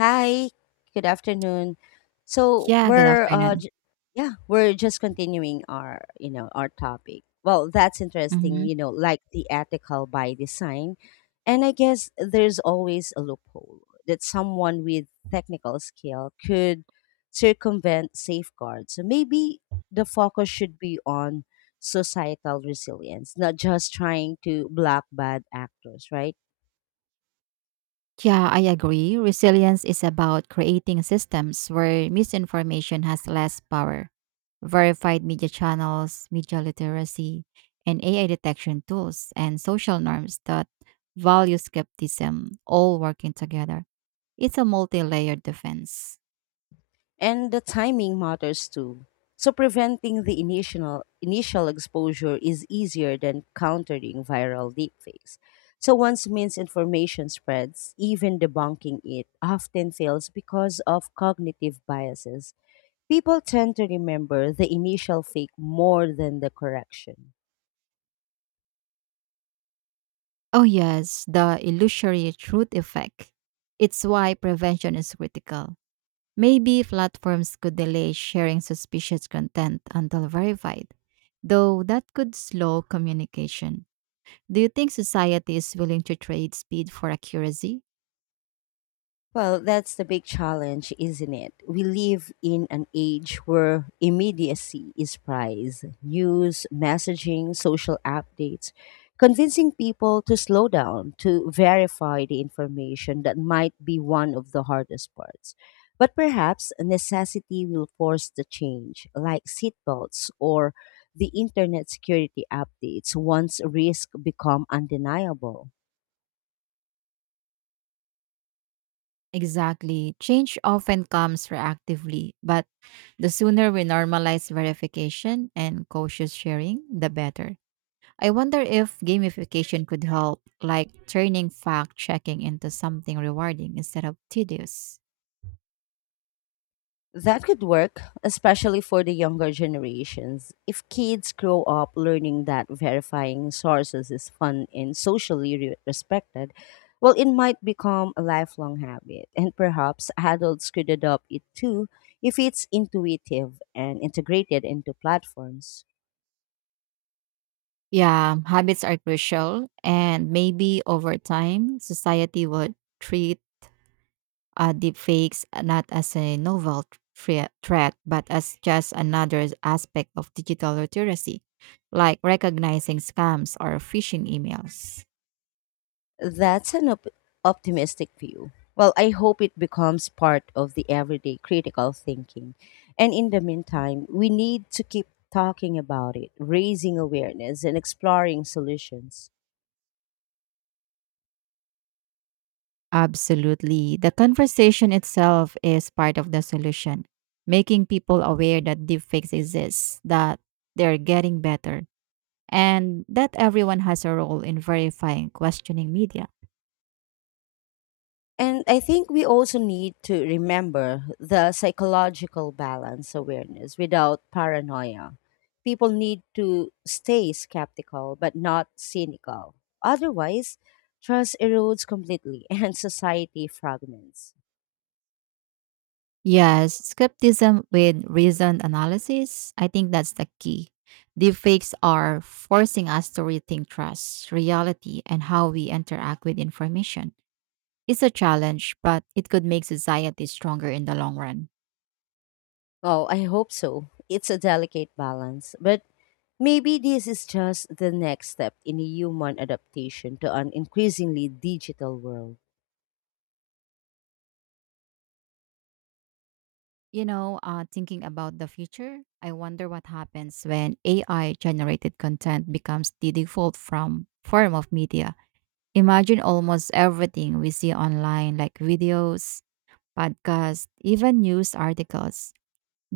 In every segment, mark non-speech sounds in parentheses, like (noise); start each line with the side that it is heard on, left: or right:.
left: Hi, good afternoon. So
right: Yeah, good
left: we're uh
right: afternoon.
left: j- yeah, we're just continuing our our topic. Well, that's interesting,
right: hmm
left: you know, like the ethical by design. And I guess there's always a loophole that someone with technical skill could circumvent safeguards. So maybe the focus should be on societal resilience, not just trying to block bad actors, right?
right: Yeah, I agree. Resilience is about creating systems where misinformation has less power. Verified media channels, media literacy, and AI detection tools, and social norms that value skepticism all working together. It's a multi layered defense.
left: And the timing matters too. So preventing the initial exposure is easier than countering viral deepfakes. So once misinformation spreads, even debunking it often fails because of cognitive biases. People tend to remember the initial fake more than the correction.
right: Oh, yes, the illusory truth effect. It's why prevention is critical. Maybe platforms could delay sharing suspicious content until verified, though that could slow communication. Do you think society is willing to trade speed for accuracy?
left: Well, that's the big challenge, isn't it? We live in an age where immediacy is prized. News, messaging, social updates, convincing people to slow down, to verify the information that might be one of the hardest parts. But perhaps necessity will force the change, like seatbelts or the internet security updates once risk become undeniable.
right: Exactly. Change often comes reactively, but the sooner we normalize verification and cautious sharing, the better. I wonder if gamification could help, like turning fact checking into something rewarding instead of tedious.
left: That could work, especially for the younger generations. If kids grow up learning that verifying sources is fun and socially respected, well, it might become a lifelong habit. And perhaps adults could adopt it too if it's intuitive and integrated into platforms.
right: Yeah, habits are crucial, and maybe over time, society would treat deepfakes not as a novel threat, but as just another aspect of digital literacy, like recognizing scams or phishing emails.
left: That's an optimistic view. Well, I hope it becomes part of the everyday critical thinking. And in the meantime, we need to keep talking about it, raising awareness, and exploring solutions.
right: Absolutely. The conversation itself is part of the solution, making people aware that deepfakes exist, that they're getting better, and that everyone has a role in verifying questioning media.
left: And I think we also need to remember the psychological balance awareness without paranoia. People need to stay skeptical but not cynical. Otherwise, trust erodes completely (laughs) and society fragments.
right: Yes, skepticism with reasoned analysis. I think that's the key. Deepfakes are forcing us to rethink trust, reality, and how we interact with information. It's a challenge, but it could make society stronger in the long run.
left: Oh, I hope so. It's a delicate balance, but maybe this is just the next step in human adaptation to an increasingly digital world.
right: Thinking about the future, I wonder what happens when AI generated content becomes the default from form of media. Imagine almost everything we see online, like videos, podcasts, even news articles,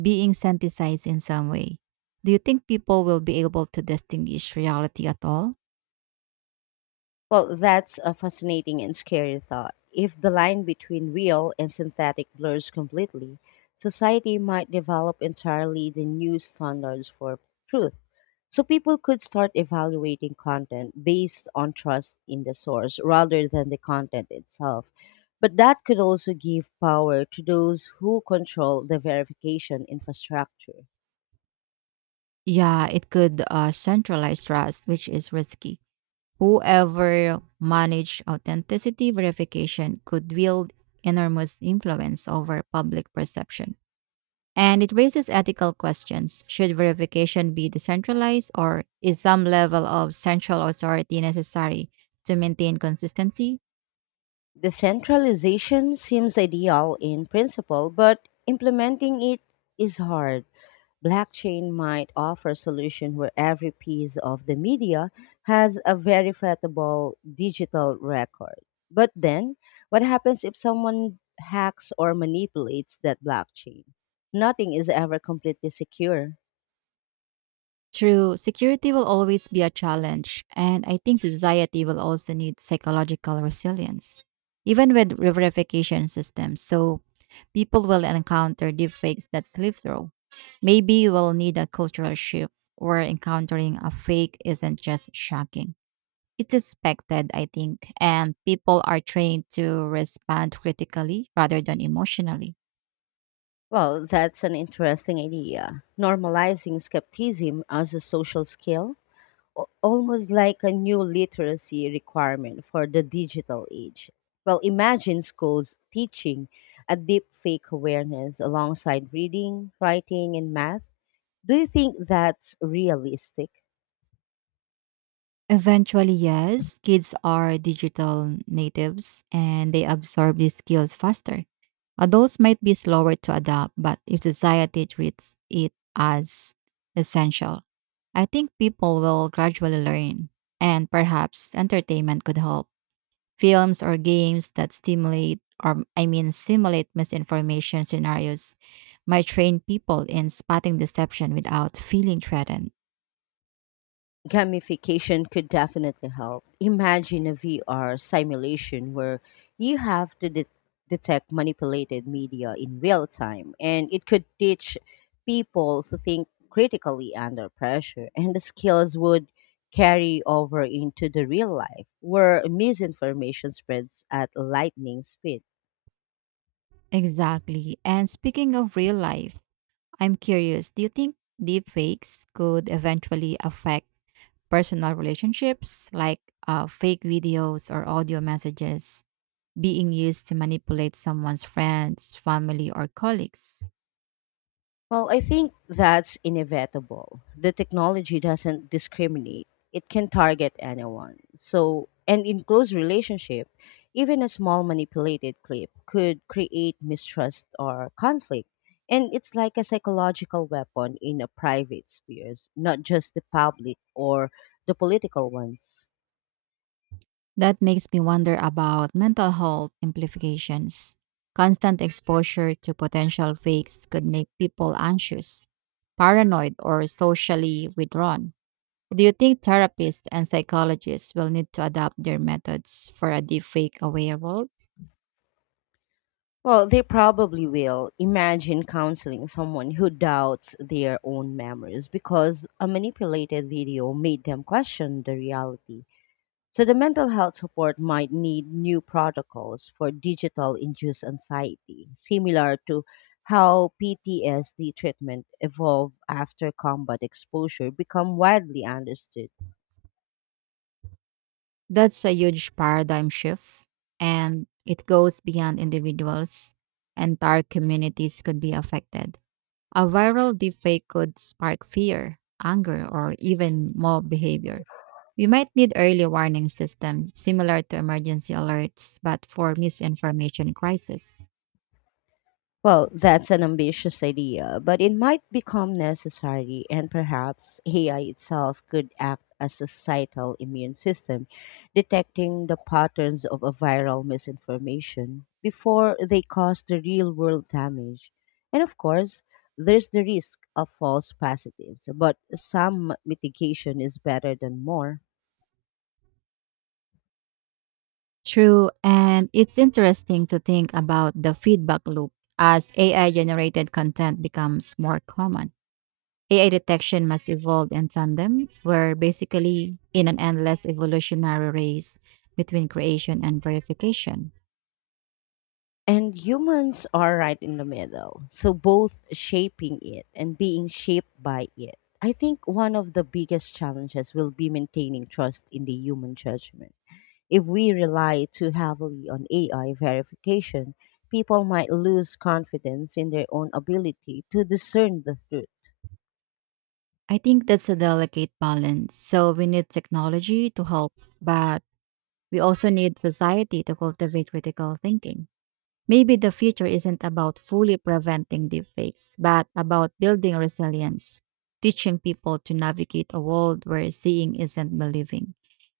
right: being synthesized in some way. Do you think people will be able to distinguish reality at all?
left: Well, that's a fascinating and scary thought. If the line between real and synthetic blurs completely, society might develop entirely the new standards for truth. So people could start evaluating content based on trust in the source rather than the content itself. But that could also give power to those who control the verification infrastructure.
right: Yeah, it could centralize trust, which is risky. Whoever managed authenticity verification could wield enormous influence over public perception. And it raises ethical questions. Should verification be decentralized, or is some level of central authority necessary to maintain consistency?
left: Decentralization seems ideal in principle, but implementing it is hard. Blockchain might offer a solution where every piece of the media has a verifiable digital record. But then, what happens if someone hacks or manipulates that blockchain? Nothing is ever completely secure.
right: True, security will always be a challenge, and I think society will also need psychological resilience, even with verification systems. So, people will encounter deepfakes that slip through. Maybe we'll need a cultural shift where encountering a fake isn't just shocking. It's expected, I think, and people are trained to respond critically rather than emotionally.
left: Well, that's an interesting idea. Normalizing skepticism as a social skill almost like a new literacy requirement for the digital age. Well, imagine schools teaching a deep fake awareness alongside reading, writing, and math. Do you think that's realistic?
right: Eventually, yes, kids are digital natives and they absorb these skills faster. Adults might be slower to adapt, but if society treats it as essential, I think people will gradually learn. And perhaps entertainment could help. Films or games that stimulate or simulate misinformation scenarios might train people in spotting deception without feeling threatened.
left: Gamification could definitely help. Imagine a VR simulation where you have to detect manipulated media in real time, and it could teach people to think critically under pressure, and the skills would carry over into the real life where misinformation spreads at lightning speed.
right: Exactly. And speaking of real life, I'm curious, do you think deepfakes could eventually affect personal relationships, like fake videos or audio messages being used to manipulate someone's friends, family, or colleagues?
left: Well, I think that's inevitable. The technology doesn't discriminate. It can target anyone. So, and in close relationship, even a small manipulated clip could create mistrust or conflict. And it's like a psychological weapon in a private spheres, not just the public or the political ones.
right: That makes me wonder about mental health implications. Constant exposure to potential fakes could make people anxious, paranoid, or socially withdrawn. Do you think therapists and psychologists will need to adapt their methods for a deepfake aware world?
left: Well, they probably will. Imagine counseling someone who doubts their own memories because a manipulated video made them question the reality. So, the mental health support might need new protocols for digital induced anxiety, similar to how PTSD treatment evolved after combat exposure become widely understood.
right: That's a huge paradigm shift, and it goes beyond individuals. Entire communities could be affected. A viral deepfake could spark fear, anger, or even mob behavior. We might need early warning systems similar to emergency alerts, but for misinformation crisis.
left: Well, that's an ambitious idea, but it might become necessary, and perhaps AI itself could act as a societal immune system, detecting the patterns of a viral misinformation before they cause the real world damage. And of course, there's the risk of false positives, but some mitigation is better than more.
right: True, and it's interesting to think about the feedback loop as AI generated content becomes more common. AI detection must evolve in tandem. We're basically in an endless evolutionary race between creation and verification.
left: And humans are right in the middle. So both shaping it and being shaped by it. I think one of the biggest challenges will be maintaining trust in the human judgment. If we rely too heavily on AI verification, people might lose confidence in their own ability to discern the truth.
right: I think that's a delicate balance. So we need technology to help, but we also need society to cultivate critical thinking. Maybe the future isn't about fully preventing deepfakes, but about building resilience, teaching people to navigate a world where seeing isn't believing.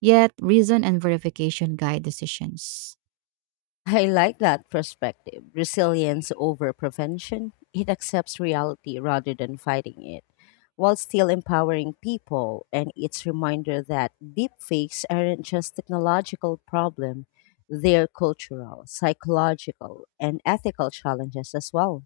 right: Yet, reason and verification guide decisions.
left: (laughs) I like that perspective. Resilience over prevention. It accepts reality rather than fighting it, while still empowering people. And it's reminder that deepfakes aren't just technological problem; they're cultural, psychological, and ethical challenges as well.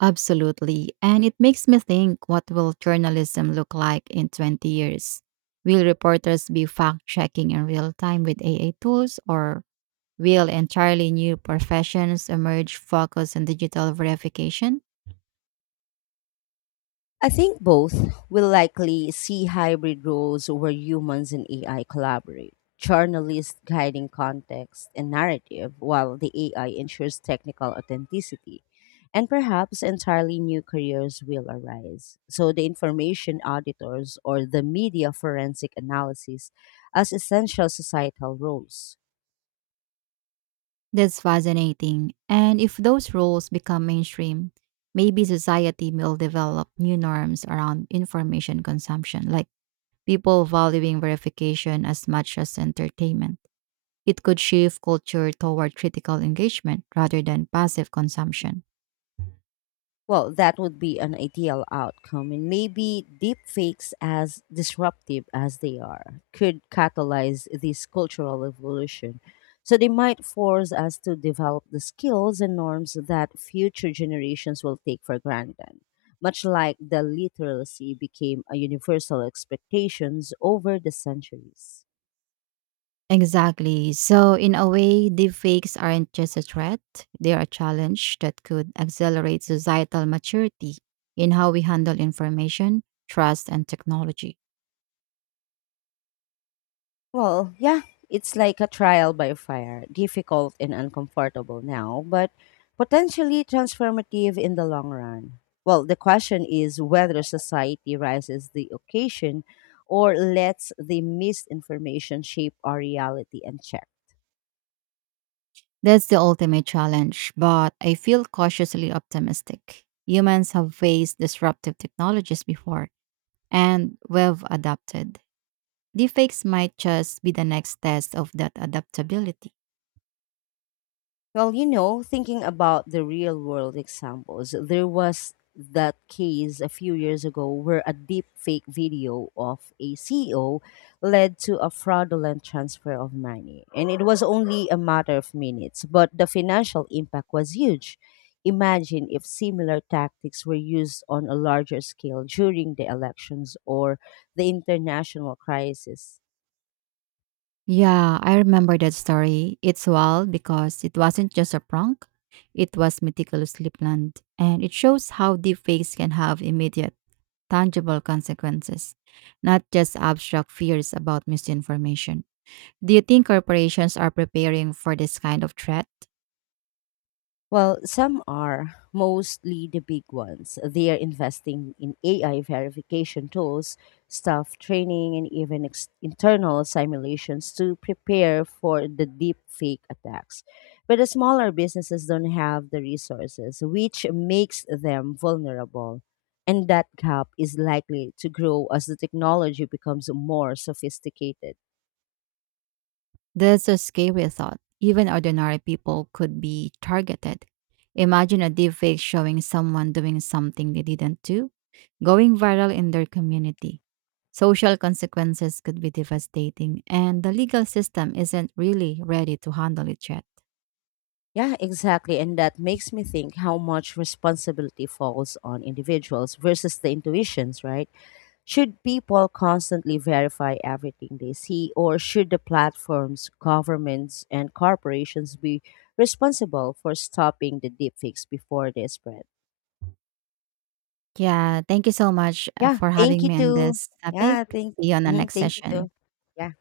right: Absolutely. And it makes me think, what will journalism look like in 20 years? Will reporters be fact checking in real time with AI tools, or will entirely new professions emerge focused on digital verification?
left: I think both will likely see hybrid roles where humans and AI collaborate, journalists guiding context and narrative, while the AI ensures technical authenticity. And perhaps entirely new careers will arise. So, the information auditors or the media forensic analysis as essential societal roles.
right: That's fascinating. And if those roles become mainstream, maybe society will develop new norms around information consumption, like people valuing verification as much as entertainment. It could shift culture toward critical engagement rather than passive consumption.
left: Well, that would be an ideal outcome, and maybe deepfakes, as disruptive as they are, could catalyze this cultural evolution. So they might force us to develop the skills and norms that future generations will take for granted, much like the literacy became a universal expectations over the centuries.
right: Exactly. So, in a way, deepfakes aren't just a threat, they're a challenge that could accelerate societal maturity in how we handle information, trust, and technology.
left: Well, yeah, it's like a trial by fire, difficult and uncomfortable now, but potentially transformative in the long run. Well, the question is whether society rises the occasion or lets the misinformation shape our reality and check.
right: That's the ultimate challenge, but I feel cautiously optimistic. Humans have faced disruptive technologies before, and we've adapted. Deepfakes might just be the next test of that adaptability.
left: Well, you know, thinking about the real world examples, there was that case a few years ago where a deep fake video of a CEO led to a fraudulent transfer of money. And it was only a matter of minutes, but the financial impact was huge. Imagine if similar tactics were used on a larger scale during the elections or the international crisis.
right: Yeah, I remember that story. It's wild because it wasn't just a prank, it was meticulously planned, and it shows how deepfakes can have immediate, tangible consequences, not just abstract fears about misinformation. Do you think corporations are preparing for this kind of threat?
left: Well, some are, mostly the big ones. They are investing in AI verification tools, staff training, and even internal simulations to prepare for the deep fake attacks. But the smaller businesses don't have the resources, which makes them vulnerable. And that gap is likely to grow as the technology becomes more sophisticated.
right: That's a scary thought. Even ordinary people could be targeted. Imagine a deepfake showing someone doing something they didn't do, going viral in their community. Social consequences could be devastating, and the legal system isn't really ready to handle it yet.
left: Yeah, exactly. And that makes me think how much responsibility falls on individuals versus the intuitions, right? Should people constantly verify everything they see, or should the platforms, governments, and corporations be responsible for stopping the deepfakes before they spread?
right: Yeah, thank you so much
left: Yeah,
right: for
left: thank
right: having
left: you
right: me on
left: too.
right: this topic.
left: Yeah, thank,
right: See you on the
left: mhm,
right: next
left: thank you
right: session.
left: too. Yeah.